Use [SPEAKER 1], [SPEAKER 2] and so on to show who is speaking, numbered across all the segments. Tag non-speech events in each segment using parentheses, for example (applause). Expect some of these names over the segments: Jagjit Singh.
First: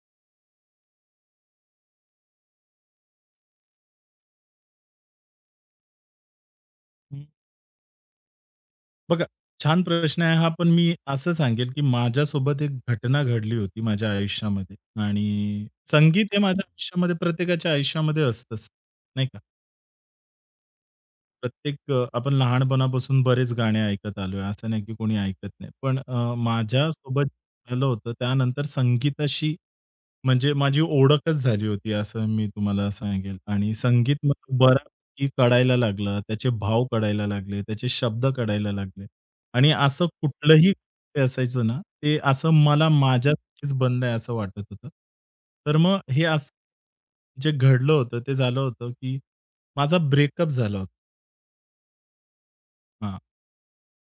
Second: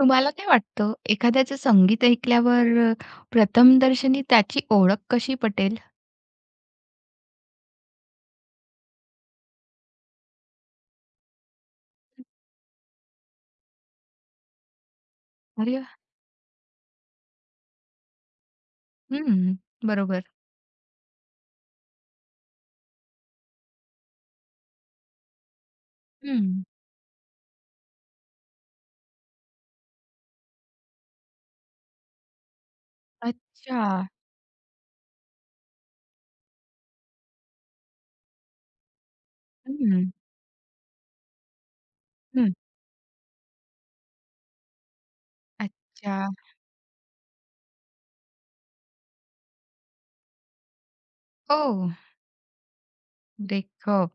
[SPEAKER 1] तुम्हाला काय वाटतं, एखाद्याचं संगीत ऐकल्यावर प्रथमदर्शनी त्याची ओळख कशी पटेल?
[SPEAKER 2] हं. बघा, छान प्रश्न आहे हा. पण मी असं सांगेल, की माझ्यासोबत एक घटना घडली होती माझ्या आयुष्यामध्ये आणि
[SPEAKER 1] अरे वाह!
[SPEAKER 2] संगीत हे माझ्या आयुष्यामध्ये प्रत्येकाच्या आयुष्यामध्ये असतंच, नाही
[SPEAKER 1] हं,
[SPEAKER 2] का?
[SPEAKER 1] बरोबर.
[SPEAKER 2] प्रत्येक आपण लहानपणापासून बरेच गाणे ऐकत आलोय. असं नाही की कोणी ऐकत नाही. पण
[SPEAKER 1] हं.
[SPEAKER 2] माझ्यासोबत झालं होतं त्यानंतर संगीताशी म्हणजे माझी ओळखच झाली होती, असं मी तुम्हाला सांगेल आणि
[SPEAKER 1] अच्छा.
[SPEAKER 2] संगीत मला बऱ्यापैकी कळायला लागलं. त्याचे भाव कळायला लागले, त्याचे शब्द कळायला लागले आणि असं
[SPEAKER 1] हं,
[SPEAKER 2] कुठलंही ते असायचं ना, ते असं
[SPEAKER 1] हं.
[SPEAKER 2] मला माझ्यासाठीच बनलंय असं वाटत होतं. तर मग हे
[SPEAKER 1] अच्छा.
[SPEAKER 2] असं जे घडलं होतं, ते झालं होतं, की माझा ब्रेकअप झाला होता.
[SPEAKER 1] हो,
[SPEAKER 2] हां,
[SPEAKER 1] ब्रेकअप.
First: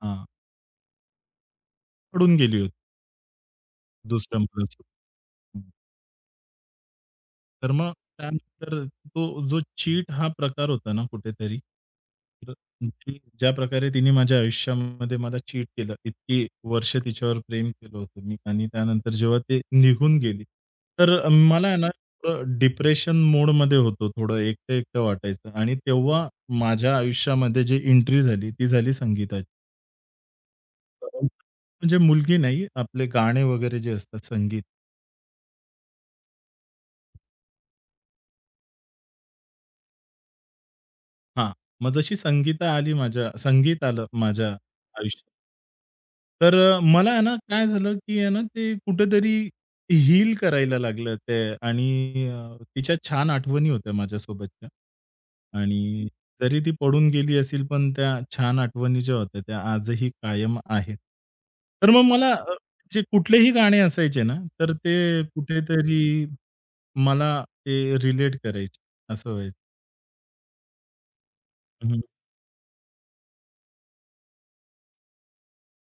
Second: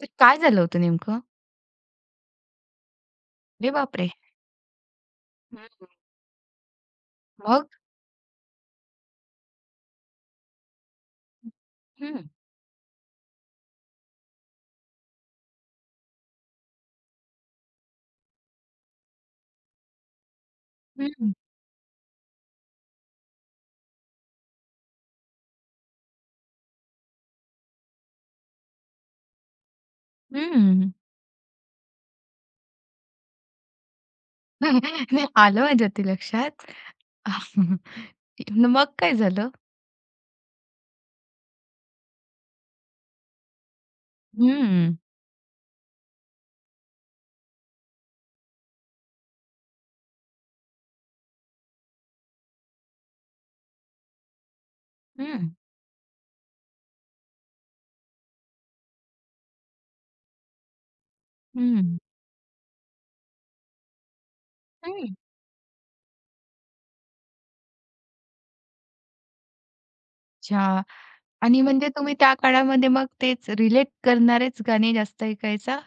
[SPEAKER 1] तर
[SPEAKER 2] हां.
[SPEAKER 1] काय झालं होतं नेमकं?
[SPEAKER 2] पडून गेली होती
[SPEAKER 1] अरे बापरे!
[SPEAKER 2] दुसऱ्या मुलासोबत.
[SPEAKER 1] हं, मग?
[SPEAKER 2] तर मग त्यानंतर तो जो चीट हा प्रकार होता ना कुठेतरी,
[SPEAKER 1] हं,
[SPEAKER 2] तर ती ज्या प्रकारे तिने माझ्या आयुष्यामध्ये मला चीट केलं, इतकी वर्ष तिच्यावर प्रेम केलं होतं मी आणि त्यानंतर जेव्हा ते निघून गेली,
[SPEAKER 1] हं,
[SPEAKER 2] तर
[SPEAKER 1] हं.
[SPEAKER 2] मला आहे ना थोडं डिप्रेशन मोडमध्ये होतो. थोडं एकटं-एकटं वाटायचं आणि तेव्हा माझ्या आयुष्यामध्ये जी एंट्री झाली, ती झाली संगीताची.
[SPEAKER 1] (laughs)
[SPEAKER 2] म्हणजे मुलगी नाही, आपले गाणे वगैरे जे असतात संगीत.
[SPEAKER 1] नाही आलं माझ्या ते लक्षात. (laughs) मग काय झालं?
[SPEAKER 2] हां. मग जशी संगीता आली माझ्या संगीत आलं माझ्या
[SPEAKER 1] हं,
[SPEAKER 2] आयुष्यात तर मला आहे ना काय झालं, की आहे ना ते कुठेतरी हील करायला लागलं ते आणि तिच्या छान आठवणी होत्या माझ्यासोबतच्या.
[SPEAKER 1] हं,
[SPEAKER 2] आणि जरी ती पडून गेली असेल, पण त्या छान आठवणी ज्या होत्या त्या आजही कायम आहेत.
[SPEAKER 1] हं,
[SPEAKER 2] तर
[SPEAKER 1] हं.
[SPEAKER 2] मग मला जे कुठलेही गाणे असायचे ना, तर ते कुठेतरी मला ते रिलेट करायचे असं व्हायचं.
[SPEAKER 1] अच्छा. आणि म्हणजे तुम्ही त्या काळामध्ये मग तेच रिलेट करणारेच गाणे जास्त ऐकायचा?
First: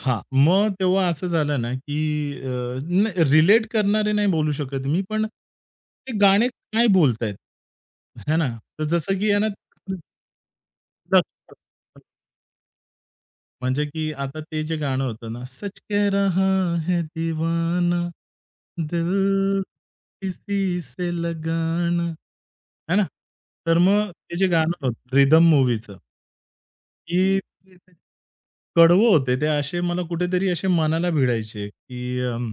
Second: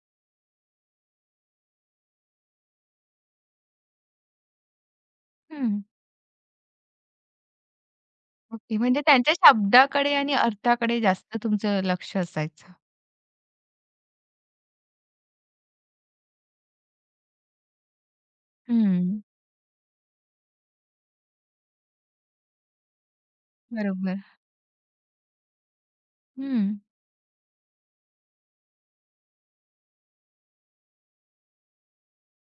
[SPEAKER 2] हां. मग तेव्हा असं झालं ना, की नाही रिलेट करणारे नाही बोलू शकत मी, पण
[SPEAKER 1] हं.
[SPEAKER 2] ते गाणे काय बोलतायत? है ना?
[SPEAKER 1] ओके.
[SPEAKER 2] तर
[SPEAKER 1] म्हणजे
[SPEAKER 2] जसं की
[SPEAKER 1] त्यांच्या
[SPEAKER 2] आहे
[SPEAKER 1] शब्दाकडे आणि अर्थाकडे
[SPEAKER 2] ना
[SPEAKER 1] जास्त तुमचं लक्ष असायचं.
[SPEAKER 2] म्हणजे की आता ते जे गाणं होतं ना, सच कह रहा है दीवाना,
[SPEAKER 1] हं.
[SPEAKER 2] दिल किसी से लगाना, है ना? तर मग
[SPEAKER 1] बरोबर.
[SPEAKER 2] ते जे गाणं होतं रिदम मूव्हीचं
[SPEAKER 1] हं.
[SPEAKER 2] की कडवं होते ते असे मला कुठेतरी असे मनाला भिडायचे, की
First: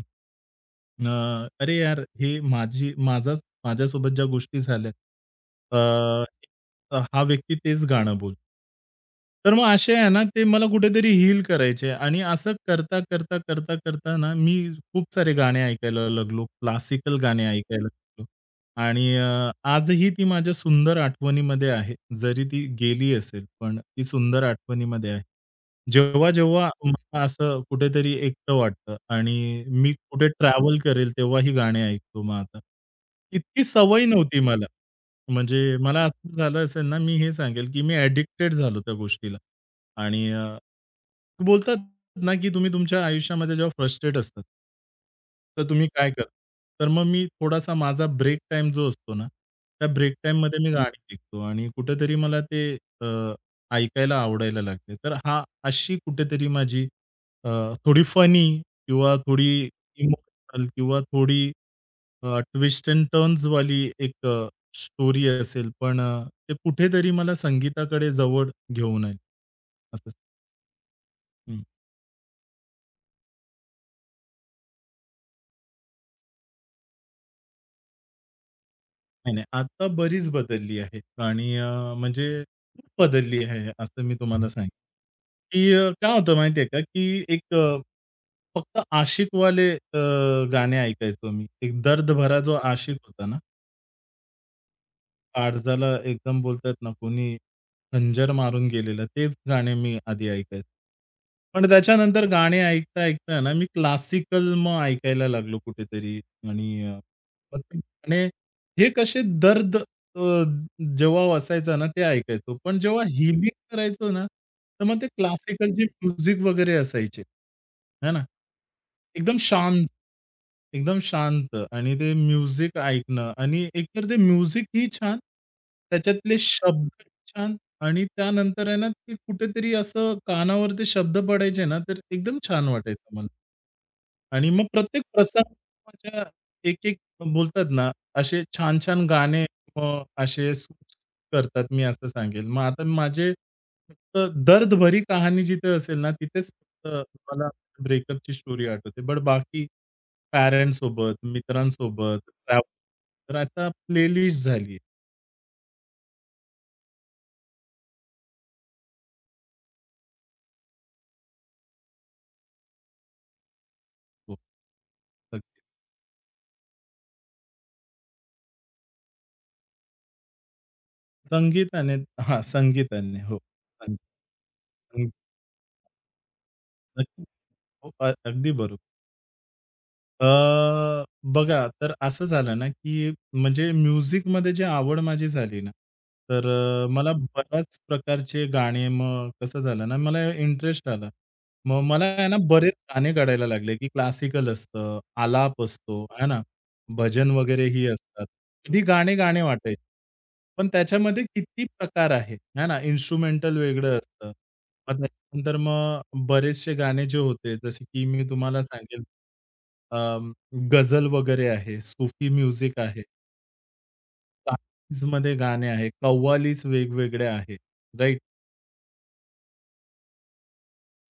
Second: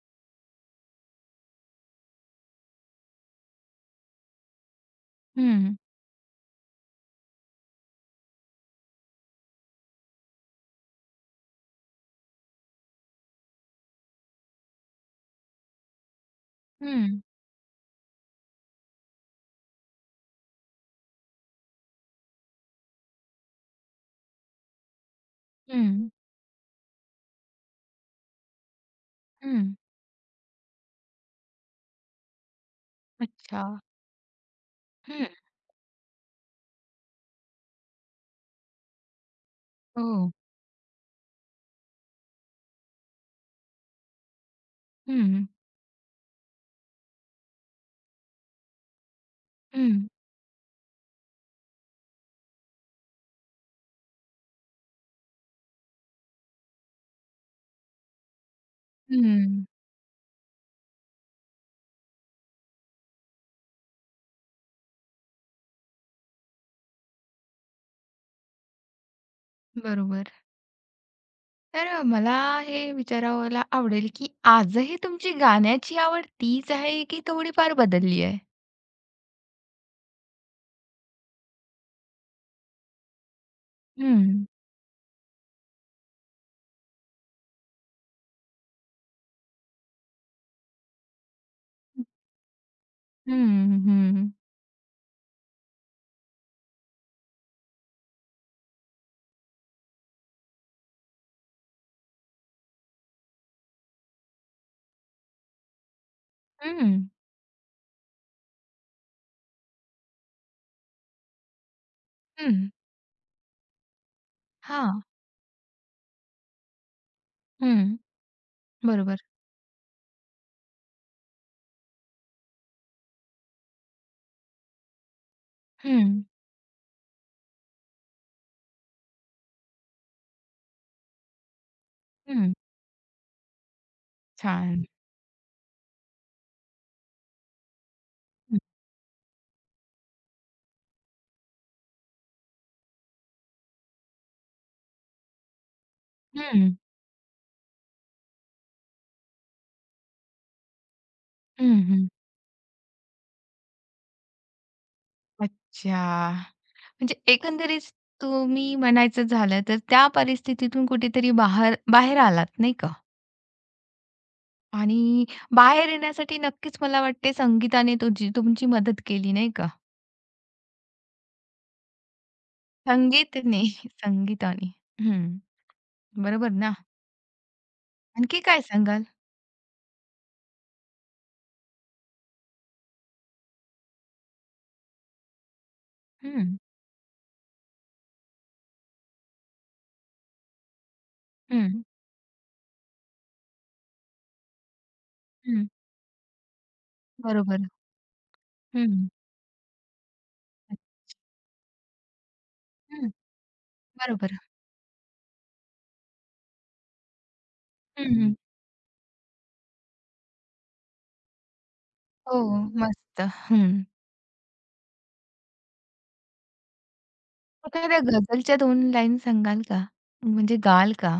[SPEAKER 2] अ, अरे यार, हे माझी माझ्यासोबत ज्या गोष्टी झाल्या,
[SPEAKER 1] हं.
[SPEAKER 2] अ, हा व्यक्ती तेच गाणं बोलतो. तर मग असे आहे ना, ते मला कुठेतरी हील करायचे आणि असं करता ना, मी खूप सारे गाणे ऐकायला लागलो. क्लासिकल
[SPEAKER 1] हं.
[SPEAKER 2] गाणे ऐकायला लागलो आणि आजही ती माझ्या सुंदर आठवणीमध्ये आहे. जरी ती गेली असेल, पण ती सुंदर आठवणीमध्ये आहे.
[SPEAKER 1] हं.
[SPEAKER 2] जेव्हा मला असं कुठेतरी एकटं वाटतं
[SPEAKER 1] हं.
[SPEAKER 2] आणि मी कुठे ट्रॅव्हल करेल तेव्हा ही गाणी ऐकतो मग आता.
[SPEAKER 1] अच्छा.
[SPEAKER 2] इतकी सवय नव्हती मला.
[SPEAKER 1] हं.
[SPEAKER 2] म्हणजे मला असं झालं असेल ना, मी हे सांगेल की मी ॲडिक्टेड झालो त्या गोष्टीला. आणि
[SPEAKER 1] हो.
[SPEAKER 2] बोलतात ना, की तुम्ही तुमच्या आयुष्यामध्ये जेव्हा फ्रस्ट्रेट असतात
[SPEAKER 1] हं.
[SPEAKER 2] तर तुम्ही काय करता? तर मग मी थोडासा माझा ब्रेक टाईम जो असतो ना, त्या
[SPEAKER 1] हं.
[SPEAKER 2] ब्रेक टाईममध्ये मी गाणी ऐकतो आणि कुठेतरी मला ते अ ऐकायला आवडायला लागले. तर हां, अशी कुठेतरी माझी अ, थोडी फनी किंवा थोडी
[SPEAKER 1] हं.
[SPEAKER 2] इमोशनल किंवा थोडी ट्विस्ट एंड टर्न्सवाली एक स्टोरी असेल, पण ते कुठेतरी मला संगीताकडे जवळ घेऊन आली. असंच.
[SPEAKER 1] बरोबर. तर मला हे विचारायला आवडेल, की आजही तुमची गाण्याची आवड तीच आहे, की थोडीफार बदलली आहे?
[SPEAKER 2] नाही, नाही. आता बरीच बदलली आहे आणि म्हणजे खूप बदलली आहे, असं मी
[SPEAKER 1] हं.
[SPEAKER 2] तुम्हाला सांगेन, की काय होतं माहिती का, की एक फक्त आशिकवाले गाणे ऐकायचो मी. एक दर्द भरा जो आशिक होता ना,
[SPEAKER 1] हं, हं.
[SPEAKER 2] काळजाला एकदम बोलतात ना, कोणी खंजर मारून गेलेलं, तेच गाणे मी आधी ऐकायचो. पण त्याच्यानंतर गाणे ऐकता-ऐकता ना, मी क्लासिकल मग ऐकायला लागलो कुठेतरी आणि
[SPEAKER 1] हं.
[SPEAKER 2] मग ते गाणे हे कसे दर्द जेव्हा वाचायचा ना, ते ऐकायचो.
[SPEAKER 1] हं.
[SPEAKER 2] पण जेव्हा हिलिंग करायचो ना, तर मग
[SPEAKER 1] हां.
[SPEAKER 2] ते क्लासिकल जे म्युझिक वगैरे असायचे,
[SPEAKER 1] हं,
[SPEAKER 2] है ना.
[SPEAKER 1] बरोबर.
[SPEAKER 2] एकदम शांत, एकदम शांत आणि ते म्युझिक ऐकणं आणि एकतर ते म्युझिकही छान,
[SPEAKER 1] हं,
[SPEAKER 2] त्याच्यातले शब्द छान आणि त्यानंतर आहे ना, ते कुठेतरी असं कानावर ते शब्द पडायचे ना, तर एकदम
[SPEAKER 1] हं.
[SPEAKER 2] छान वाटायचं मला. आणि मग
[SPEAKER 1] छान.
[SPEAKER 2] प्रत्येक प्रसंगाच्या एक-एक बोलतात ना, असे
[SPEAKER 1] हं,
[SPEAKER 2] छान-छान गाणे मग असे सूट करतात मी असं सांगेल. मग आता माझे फक्त दर्द भरी कहाणी जिथे असेल ना, तिथेच
[SPEAKER 1] हं,
[SPEAKER 2] फक्त मला ब्रेकअपची स्टोरी आठवते. बट बाकी पॅरेंट्ससोबत,
[SPEAKER 1] हं, हं.
[SPEAKER 2] मित्रांसोबत, ट्रॅव्हल तर आता प्लेलिस्ट झाली आहे.
[SPEAKER 1] अच्छा. म्हणजे एकंदरीत तुम्ही म्हणायचं झालं तर त्या परिस्थितीतून कुठेतरी बाहेर बाहेर आलात, नाही का?
[SPEAKER 2] हो.
[SPEAKER 1] आणि बाहेर येण्यासाठी नक्कीच मला वाटते संगीताने तुमची मदत केली, नाही का?
[SPEAKER 2] संगीताने हां, संगीताने. हो.
[SPEAKER 1] संगीतने,
[SPEAKER 2] संगीत.
[SPEAKER 1] संगीताने. हं, बरोबर ना?
[SPEAKER 2] नक्की. हो,
[SPEAKER 1] आणखी
[SPEAKER 2] अगदी
[SPEAKER 1] काय
[SPEAKER 2] बरोबर.
[SPEAKER 1] सांगाल?
[SPEAKER 2] अ, बघा, तर असं झालं ना, की म्हणजे म्युझिकमध्ये जी आवड माझी झाली ना, तर
[SPEAKER 1] हं,
[SPEAKER 2] मला बऱ्याच प्रकारचे गाणे मग कसं झालं ना, मला इंटरेस्ट आला. मग
[SPEAKER 1] हं,
[SPEAKER 2] मला आहे ना, बरेच गाणे काढायला लागले, की क्लासिकल असतं, आलाप
[SPEAKER 1] हं.
[SPEAKER 2] असतो, आहे ना, भजन
[SPEAKER 1] बरोबर.
[SPEAKER 2] वगैरे ही असतात. कधी
[SPEAKER 1] हं,
[SPEAKER 2] गाणे गाणे वाटायचे. पण त्याच्यामध्ये किती प्रकार आहे, आहे ना,
[SPEAKER 1] हं.
[SPEAKER 2] इन्स्ट्रुमेंटल वेगळं असतं.
[SPEAKER 1] बरोबर.
[SPEAKER 2] नंतर मग बरेचसे गाणे जे होते, जसे की
[SPEAKER 1] हं,
[SPEAKER 2] मी
[SPEAKER 1] हं.
[SPEAKER 2] तुम्हाला सांगेल अं, गझल वगैरे आहे, सुफी
[SPEAKER 1] हो,
[SPEAKER 2] म्युझिक आहे,
[SPEAKER 1] मस्त. हं.
[SPEAKER 2] तालीजमध्ये गाणे आहे, कव्वालीच वेगवेगळ्या आहे,
[SPEAKER 1] एखाद्या
[SPEAKER 2] राईट?
[SPEAKER 1] गझलच्या 2 लाईन सांगाल का? म्हणजे गाल का?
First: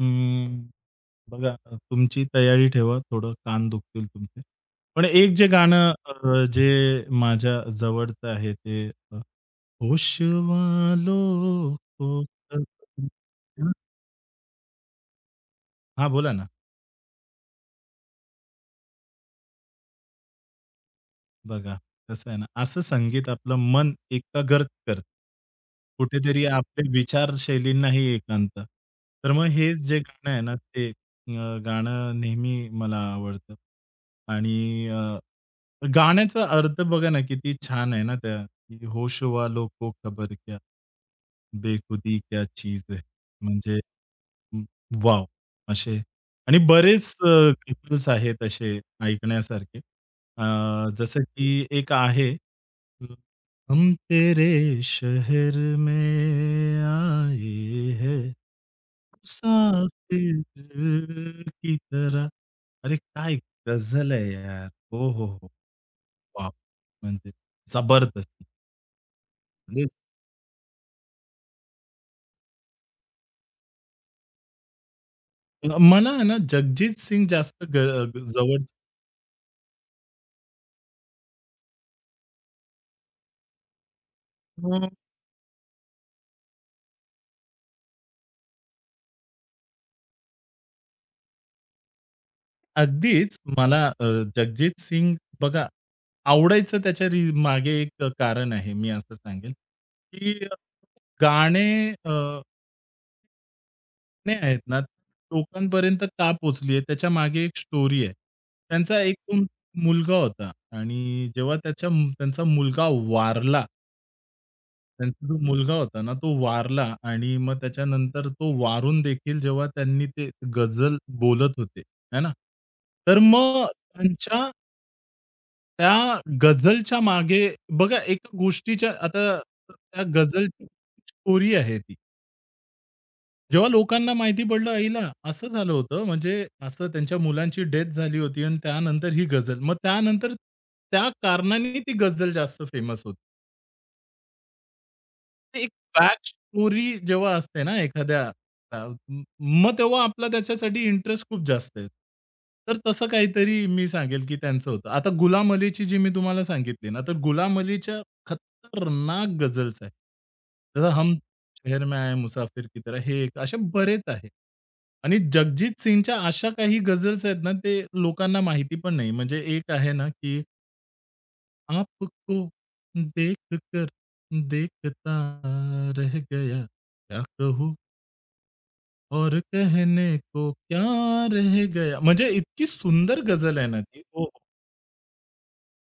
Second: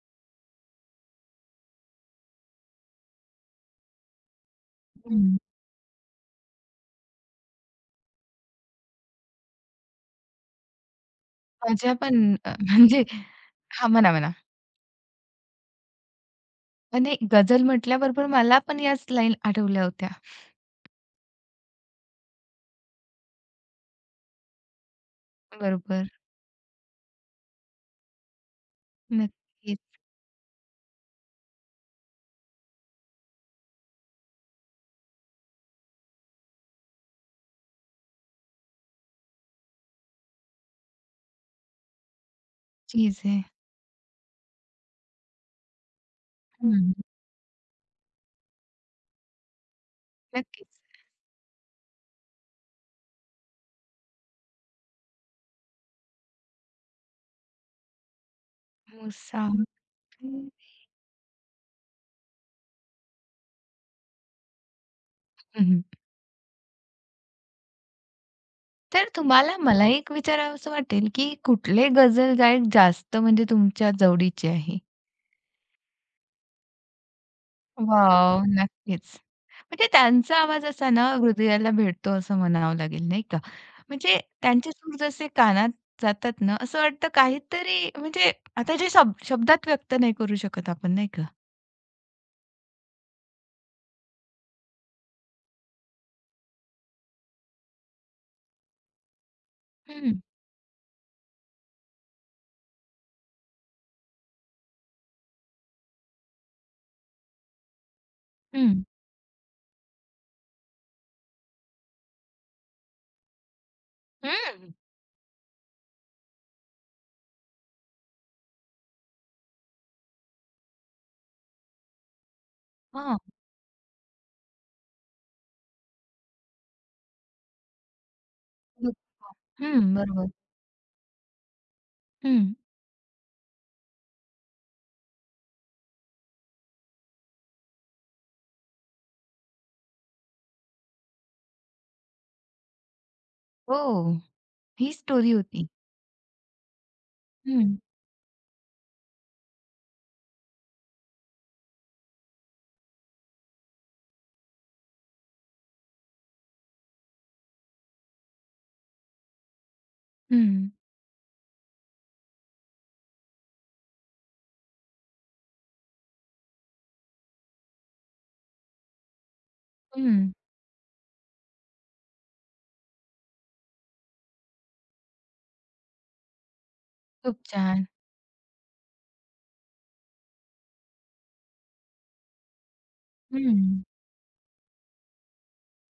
[SPEAKER 2] हम्म. बघा तुमची तयारी ठेवा, थोडं कान दुखतील तुमचे. पण एक
[SPEAKER 1] हं.
[SPEAKER 2] जे गाणं जे माझ्या जवळचं आहे ते होश वालों
[SPEAKER 1] माझ्या
[SPEAKER 2] को
[SPEAKER 1] पण (laughs) म्हणजे हां, म्हणा, म्हणा.
[SPEAKER 2] हां, बोला ना.
[SPEAKER 1] नाही गझल म्हटल्याबरोबर मला पण याच लाईन आठवल्या होत्या.
[SPEAKER 2] बघा, कसं आहे ना, असं संगीत आपलं मन एकाग्र करतं.
[SPEAKER 1] बरोबर.
[SPEAKER 2] कुठेतरी आपल्या विचारशैलींनाही एकांत. तर मग हेच
[SPEAKER 1] नक्कीच
[SPEAKER 2] जे गाणं आहे ना, ते अ, गाणं नेहमी मला आवडतं. आणि गाण्याचा अर्थ बघा ना, किती छान आहे ना त्या, की "होश वालों को खबर क्या, बेखुदी क्या चीज है."
[SPEAKER 1] चीज़े
[SPEAKER 2] म्हणजे अं, वॉव! असे आणि
[SPEAKER 1] हं.
[SPEAKER 2] बरेच गझल्स आहेत असे ऐकण्यासारखे.
[SPEAKER 1] नक्कीच.
[SPEAKER 2] अ, जसं की एक आहे, हम तेरे शहर में आये है,
[SPEAKER 1] मुसाफिर
[SPEAKER 2] मुसाफिर की तरह. अरे काय गझल आहे यार! हो, हो, हो.
[SPEAKER 1] हं, हं.
[SPEAKER 2] वॉव! म्हणजे जबरदस्त.
[SPEAKER 1] तर तुम्हाला मला
[SPEAKER 2] म्हणजे
[SPEAKER 1] एक विचारावसं वाटेल, की कुठले गझल गायक जास्त म्हणजे तुमच्या जवळीचे आहे?
[SPEAKER 2] मला आहे ना जगजीत सिंग जास्त ग
[SPEAKER 1] वॉव!
[SPEAKER 2] जवळ
[SPEAKER 1] नक्कीच. म्हणजे त्यांचा आवाज असा ना हृदयाला भेटतो असं म्हणावं लागेल नाही का? म्हणजे त्यांचे सूर जसे कानात जातात ना, असं वाटतं काहीतरी म्हणजे आता जे शब्दात व्यक्त नाही करू शकत आपण नाही का?
[SPEAKER 2] अगदीच. मला जगजीत सिंग बघा, आवडायचं त्याच्या री मागे एक कारण आहे. मी असं सांगेल,
[SPEAKER 1] हं,
[SPEAKER 2] की गाणे अ, गाणे आहेत ना, लोकांपर्यंत का पोहोचली आहे, त्याच्यामागे एक स्टोरी आहे.
[SPEAKER 1] हं.
[SPEAKER 2] त्यांचा एकूण मुलगा होता आणि जेव्हा त्याच्या त्यांचा मुलगा वारला,
[SPEAKER 1] हं.
[SPEAKER 2] त्यांचा जो मुलगा होता ना, तो वारला आणि मग त्याच्यानंतर तो वारून देखील जेव्हा त्यांनी ते गझल बोलत होते, है ना? तर
[SPEAKER 1] हां.
[SPEAKER 2] मग त्यांच्या त्या गझलच्या मागे बघा एका गोष्टीच्या
[SPEAKER 1] बरो
[SPEAKER 2] आता
[SPEAKER 1] हं,
[SPEAKER 2] त्या
[SPEAKER 1] बरोबर.
[SPEAKER 2] गझलची स्टोरी आहे ती.
[SPEAKER 1] हं.
[SPEAKER 2] जेव्हा लोकांना माहिती पडलं, "आईला असं झालं होतं." म्हणजे असं त्यांच्या मुलांची डेथ झाली होती आणि त्यानंतर ही गझल. मग त्यानंतर त्या कारणाने ती गझल जास्त फेमस होती.
[SPEAKER 1] हो, ही स्टोरी होती.
[SPEAKER 2] एक बॅक स्टोरी जेव्हा असते
[SPEAKER 1] हं,
[SPEAKER 2] ना एखाद्या अ, म मग तेव्हा आपला त्याच्यासाठी इंटरेस्ट खूप जास्त आहे. तर तसं काहीतरी मी सांगेल, की त्यांचं होतं. आता गुलाम अलीची जी मी तुम्हाला सांगितली ना, तर गुलाम अलीच्या खतरनाक गझल्स आहेत.
[SPEAKER 1] हं,
[SPEAKER 2] जसं हम शहर में आए मुसाफिर की तरह हे एक असे बरेच आहेत. आणि जगजीत सिंगच्या अशा काही गझल्स आहेत ना, ते लोकांना माहिती पण नाही. म्हणजे एक आहे ना,
[SPEAKER 1] हं.
[SPEAKER 2] की आपको देख कर देखता रह गया, क्या
[SPEAKER 1] खूप
[SPEAKER 2] कहूँ
[SPEAKER 1] छान.
[SPEAKER 2] और कहने को क्या रह गया. म्हणजे इतकी सुंदर गझल आहे ना
[SPEAKER 1] हं.
[SPEAKER 2] ती. हो, हो.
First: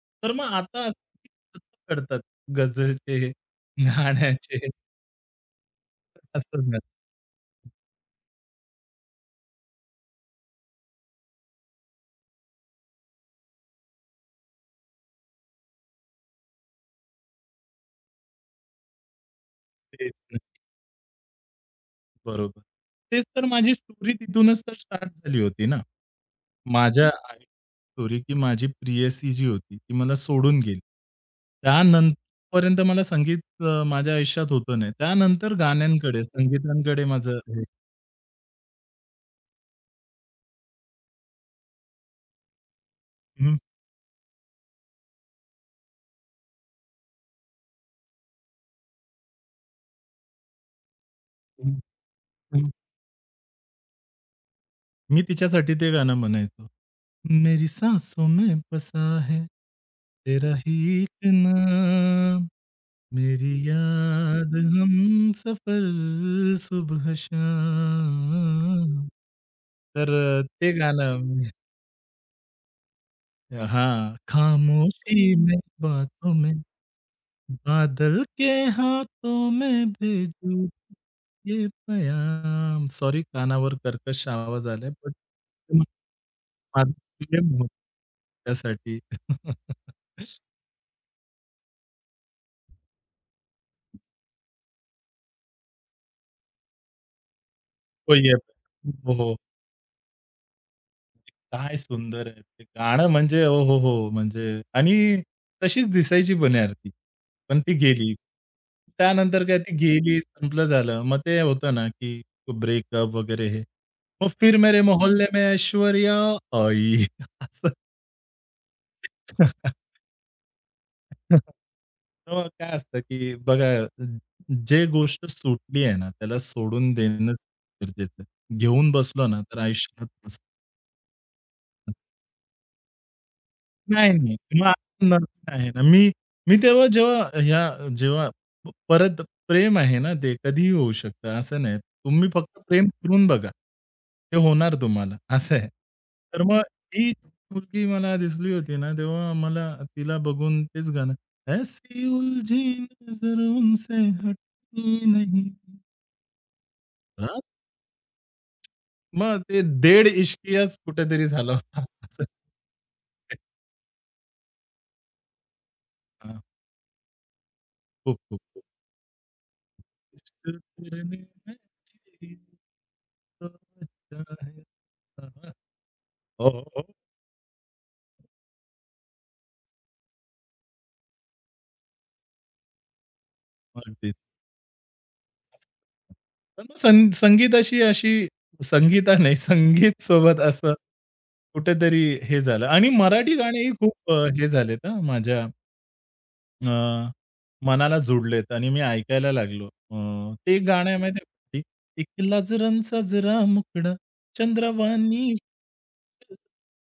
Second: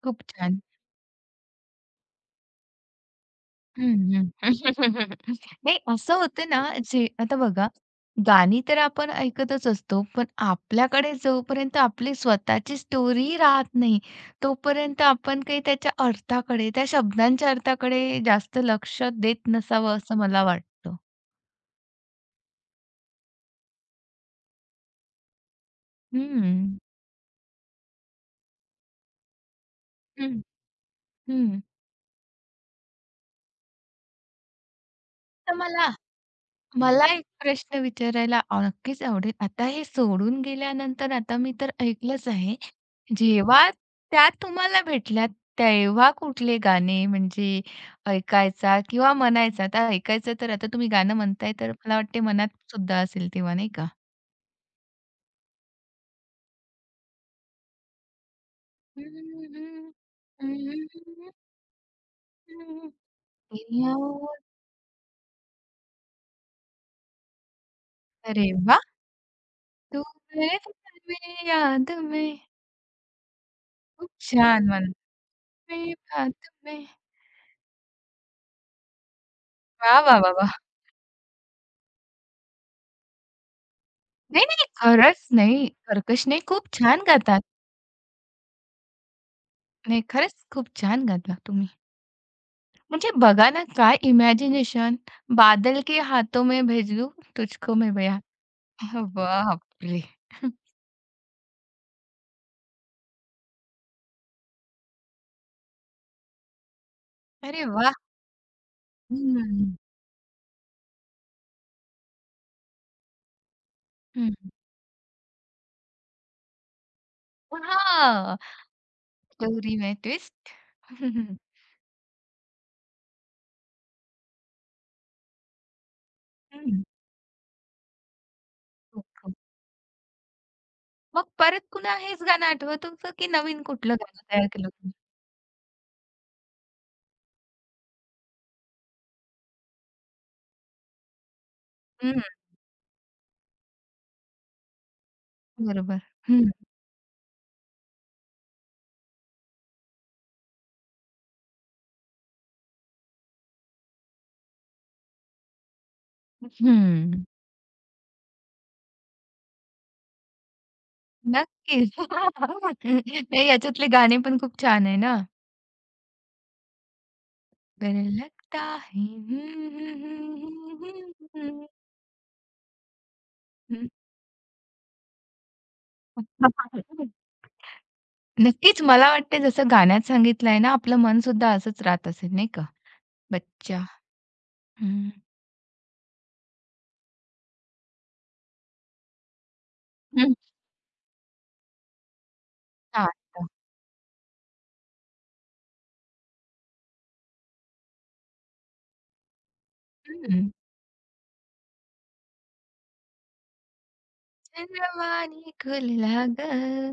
[SPEAKER 1] खूप
[SPEAKER 2] तर मग
[SPEAKER 1] छान.
[SPEAKER 2] आता असं किती करतात गझलचे,
[SPEAKER 1] हं, हं.
[SPEAKER 2] गाण्याचे
[SPEAKER 1] (laughs) नाही असं होतं
[SPEAKER 2] असं
[SPEAKER 1] ना,
[SPEAKER 2] झालं.
[SPEAKER 1] जे आता बघा गाणी तर आपण ऐकतच असतो, पण आपल्याकडे जोपर्यंत आपली स्वतःची स्टोरी राहत नाही, तोपर्यंत आपण काही त्याच्या अर्थाकडे, त्या शब्दांच्या अर्थाकडे जास्त लक्ष देत नसावं
[SPEAKER 2] तेच
[SPEAKER 1] असं
[SPEAKER 2] ना.
[SPEAKER 1] मला वाटतं.
[SPEAKER 2] बरोबर. तेच तर माझी स्टोरी तिथूनच तर स्टार्ट झाली होती ना.
[SPEAKER 1] हं,
[SPEAKER 2] माझ्या आयुष्यात स्टोरी की माझी प्रेयसी जी होती, ती मला
[SPEAKER 1] हं,
[SPEAKER 2] सोडून गेली.
[SPEAKER 1] हं.
[SPEAKER 2] त्यानंतरपर्यंत मला संगीत माझ्या आयुष्यात होतं नाही. त्यानंतर
[SPEAKER 1] तर मला
[SPEAKER 2] गाण्यांकडे, संगीतांकडे
[SPEAKER 1] मला एक
[SPEAKER 2] माझं हे
[SPEAKER 1] प्रश्न विचारायला नक्कीच आवडेल. आता हे सोडून गेल्यानंतर आता मी तर ऐकलंच आहे.
[SPEAKER 2] हं,
[SPEAKER 1] जेव्हा त्या तुम्हाला भेटल्या, तेव्हा कुठले गाणे म्हणजे ऐकायचा किंवा म्हणायचा? आता ऐकायचं तर आता तुम्ही गाणं म्हणताय, तर
[SPEAKER 2] हं,
[SPEAKER 1] मला वाटते मनात
[SPEAKER 2] हं.
[SPEAKER 1] सुद्धा असेल तेव्हा, नाही का?
[SPEAKER 2] मी तिच्यासाठी ते गाणं म्हणायचो. मेरी सासों में बसा है तेरा ही एक नाम, मेरी याद हमसफर सुबह
[SPEAKER 1] अरे वाह!
[SPEAKER 2] शाम.
[SPEAKER 1] तू
[SPEAKER 2] तर
[SPEAKER 1] है मेरे
[SPEAKER 2] ते
[SPEAKER 1] वतन
[SPEAKER 2] गाणं
[SPEAKER 1] में याद में, खूप
[SPEAKER 2] हाँ,
[SPEAKER 1] छान म्हणता
[SPEAKER 2] खामोशी में
[SPEAKER 1] मेरी
[SPEAKER 2] बातों
[SPEAKER 1] बात
[SPEAKER 2] में,
[SPEAKER 1] में.
[SPEAKER 2] बादल के हाथों में
[SPEAKER 1] वाह, वाह, वाह, वाह!
[SPEAKER 2] भेजूँ ये पयाम. सॉरी कानावर कर्कश
[SPEAKER 1] नाही, नाही,
[SPEAKER 2] आवाज आलाय,
[SPEAKER 1] खरंच नाही,
[SPEAKER 2] बट
[SPEAKER 1] कर्कश नाही, खूप छान गातात.
[SPEAKER 2] त्यासाठी. (laughs)
[SPEAKER 1] नाही, खरंच खूप छान गाता तुम्ही. म्हणजे बघा ना, काय इमॅजिनेशन. बादल के हाथों में भेज दूँ, तुझको मैं
[SPEAKER 2] तो
[SPEAKER 1] बयां.
[SPEAKER 2] येत.
[SPEAKER 1] (laughs)
[SPEAKER 2] हो, हो. हो.
[SPEAKER 1] बापरे!
[SPEAKER 2] काय सुंदर आहे ते गाणं म्हणजे ओहोहो! म्हणजे आणि तशीच दिसायची पण यार ती. पण
[SPEAKER 1] अरे
[SPEAKER 2] ती
[SPEAKER 1] वाह!
[SPEAKER 2] गेली. त्यानंतर काय
[SPEAKER 1] हं,
[SPEAKER 2] ती गेली, संपलं झालं. मग ते होतं ना, की ब्रेकअप वगैरे हे. मग
[SPEAKER 1] हं.
[SPEAKER 2] फिर मेरे मोहल्ले में ऐश्वर्या आई. असं.
[SPEAKER 1] हां, स्टोरी में ट्विस्ट.
[SPEAKER 2] मग काय असतं, की बघा जे गोष्ट सुटली आहे ना, त्याला
[SPEAKER 1] हं,
[SPEAKER 2] सोडून देणं गरजेचं आहे. घेऊन
[SPEAKER 1] खूप,
[SPEAKER 2] बसलो
[SPEAKER 1] खूप.
[SPEAKER 2] ना, तर आयुष्यात
[SPEAKER 1] (laughs) मग परत पुन्हा हेच गाणं आठवत होतं, की नवीन कुठलं
[SPEAKER 2] नाही,
[SPEAKER 1] गाणं
[SPEAKER 2] नाही.
[SPEAKER 1] तयार केलं
[SPEAKER 2] मग
[SPEAKER 1] होतं?
[SPEAKER 2] नवीन आहे ना. मी मी तेव्हा जेव्हा ह्या जेव्हा परत प्रेम आहे ना ते कधीही होऊ शकतं. असं नाही.
[SPEAKER 1] हं,
[SPEAKER 2] तुम्ही फक्त प्रेम करून बघा. ते होणार तुम्हाला असं आहे.
[SPEAKER 1] बरोबर.
[SPEAKER 2] तर
[SPEAKER 1] हं,
[SPEAKER 2] मग ही मुलगी मला दिसली होती ना, तेव्हा मला तिला बघून तेच गाणं ऐसी उलझी नजरों से हटती नहीं.
[SPEAKER 1] हं.
[SPEAKER 2] हां, मग ते 1.5 इश्कियाच कुठेतरी झाला होता.
[SPEAKER 1] नक्कीच.
[SPEAKER 2] असं.
[SPEAKER 1] (laughs) नाही, याच्यातले गाणे पण खूप छान आहे ना.
[SPEAKER 2] हां.
[SPEAKER 1] दिल
[SPEAKER 2] खूप, खूप.
[SPEAKER 1] लगता है. हं, हं,
[SPEAKER 2] इश्क
[SPEAKER 1] हं, हं,
[SPEAKER 2] करने
[SPEAKER 1] हं,
[SPEAKER 2] में
[SPEAKER 1] हं,
[SPEAKER 2] जी तो अच्छा है हां. हो, हो, हो.
[SPEAKER 1] (laughs) नक्कीच मला वाटते जसं गाण्यात सांगितलंय ना, आपलं मनसुद्धा असंच राहत असेल नाही का? बच्चा
[SPEAKER 2] अगदीच.
[SPEAKER 1] हं,
[SPEAKER 2] तर मग संगीताशी अशी संगीता नाही, संगीत
[SPEAKER 1] हं,
[SPEAKER 2] सोबत असं कुठेतरी हे झालं आणि मराठी
[SPEAKER 1] आता
[SPEAKER 2] गाणेही खूप हे झालेत हां, माझ्या अ, मनाला जुडलेत आणि मी ऐकायला लागलो.
[SPEAKER 1] हं,
[SPEAKER 2] ते गाणं आहे माहिती आहे, "एक लाजरांचा जरा मुखडा चंद्रवाणी"
[SPEAKER 1] चंद्रवाणी खुलला गं,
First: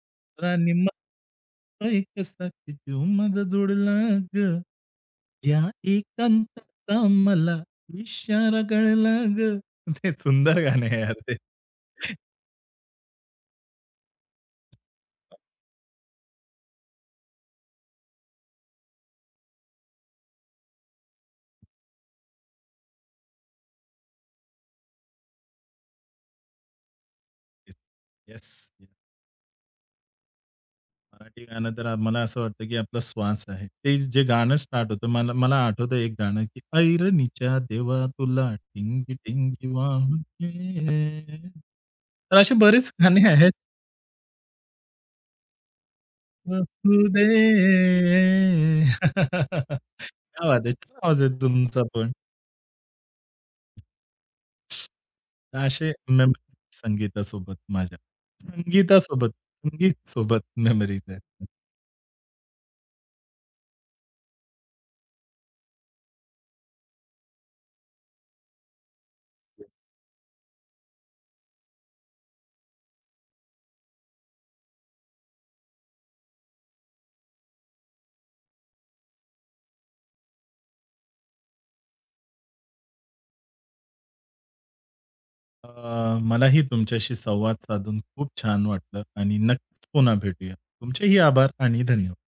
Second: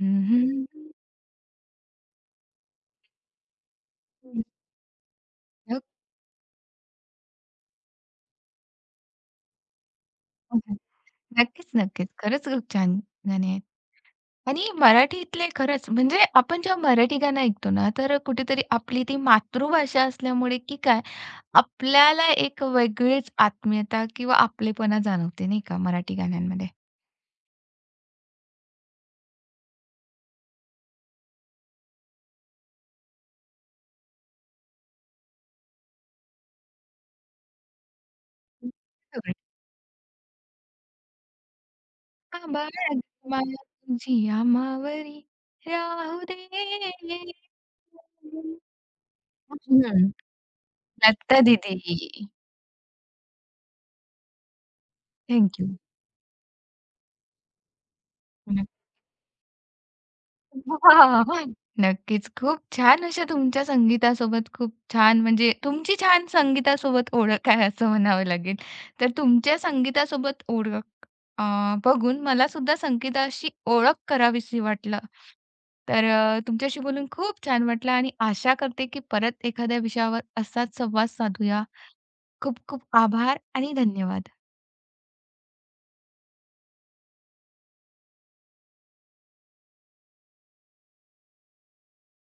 [SPEAKER 1] हं, हं,
[SPEAKER 2] राणी मा एक साथी जीव माझा जोडला
[SPEAKER 1] हं.
[SPEAKER 2] गं. या एकांताचा मला इशारा कळला गं. ते सुंदर गाणं आहे यार ते.
[SPEAKER 1] नक्कीच, नक्कीच. खरंच खूप छान गाणी आहेत. आणि मराठीतले खरंच म्हणजे आपण जेव्हा मराठी गाणं ऐकतो ना, तर कुठेतरी आपली ती मातृभाषा असल्यामुळे की काय, आपल्याला एक वेगळीच आत्मीयता किंवा आपलेपणा जाणवते नाही का मराठी गाण्यांमध्ये?
[SPEAKER 2] येस, मराठी गाणं तर मला असं वाटतं, की आपला श्वास आहे. ते जे गाणं स्टार्ट होतं मला मला आठवतं एक गाणं, की "ऐरणीच्या देवा तुला टिंगी टिंगी वाहू दे." तर असे
[SPEAKER 1] आभाळ
[SPEAKER 2] बरेच गाणे आहेत.
[SPEAKER 1] गगमाला तुझी आमावरी राहू दे.
[SPEAKER 2] वाहू (laughs)
[SPEAKER 1] हं,
[SPEAKER 2] क्या बात आहे! छान आवाज आहे
[SPEAKER 1] लता दीदी.
[SPEAKER 2] तुमचा पण.
[SPEAKER 1] थँक
[SPEAKER 2] असे मेमरीज संगीतासोबत माझ्या. संगीतासोबत, संगीतसोबत
[SPEAKER 1] (laughs)
[SPEAKER 2] मेमरीज आहेत.
[SPEAKER 1] हां. नक्कीच. खूप छान अशा तुमच्या संगीतासोबत खूप छान म्हणजे तुमची छान संगीतासोबत ओळख आहे असं म्हणावं लागेल. तर तुमच्या संगीतासोबत ओळख अ, बघून मला सुद्धा संगीताशी ओळख करावीशी वाटलं. तर तुमच्याशी बोलून खूप छान वाटलं आणि आशा करते की परत एखाद्या विषयावर असाच संवाद साधूया. खूप खूप आभार आणि धन्यवाद.
[SPEAKER 2] मलाही तुमच्याशी संवाद साधून खूप छान वाटलं आणि नक्कीच पुन्हा भेटूया. तुमचेही आभार आणि धन्यवाद.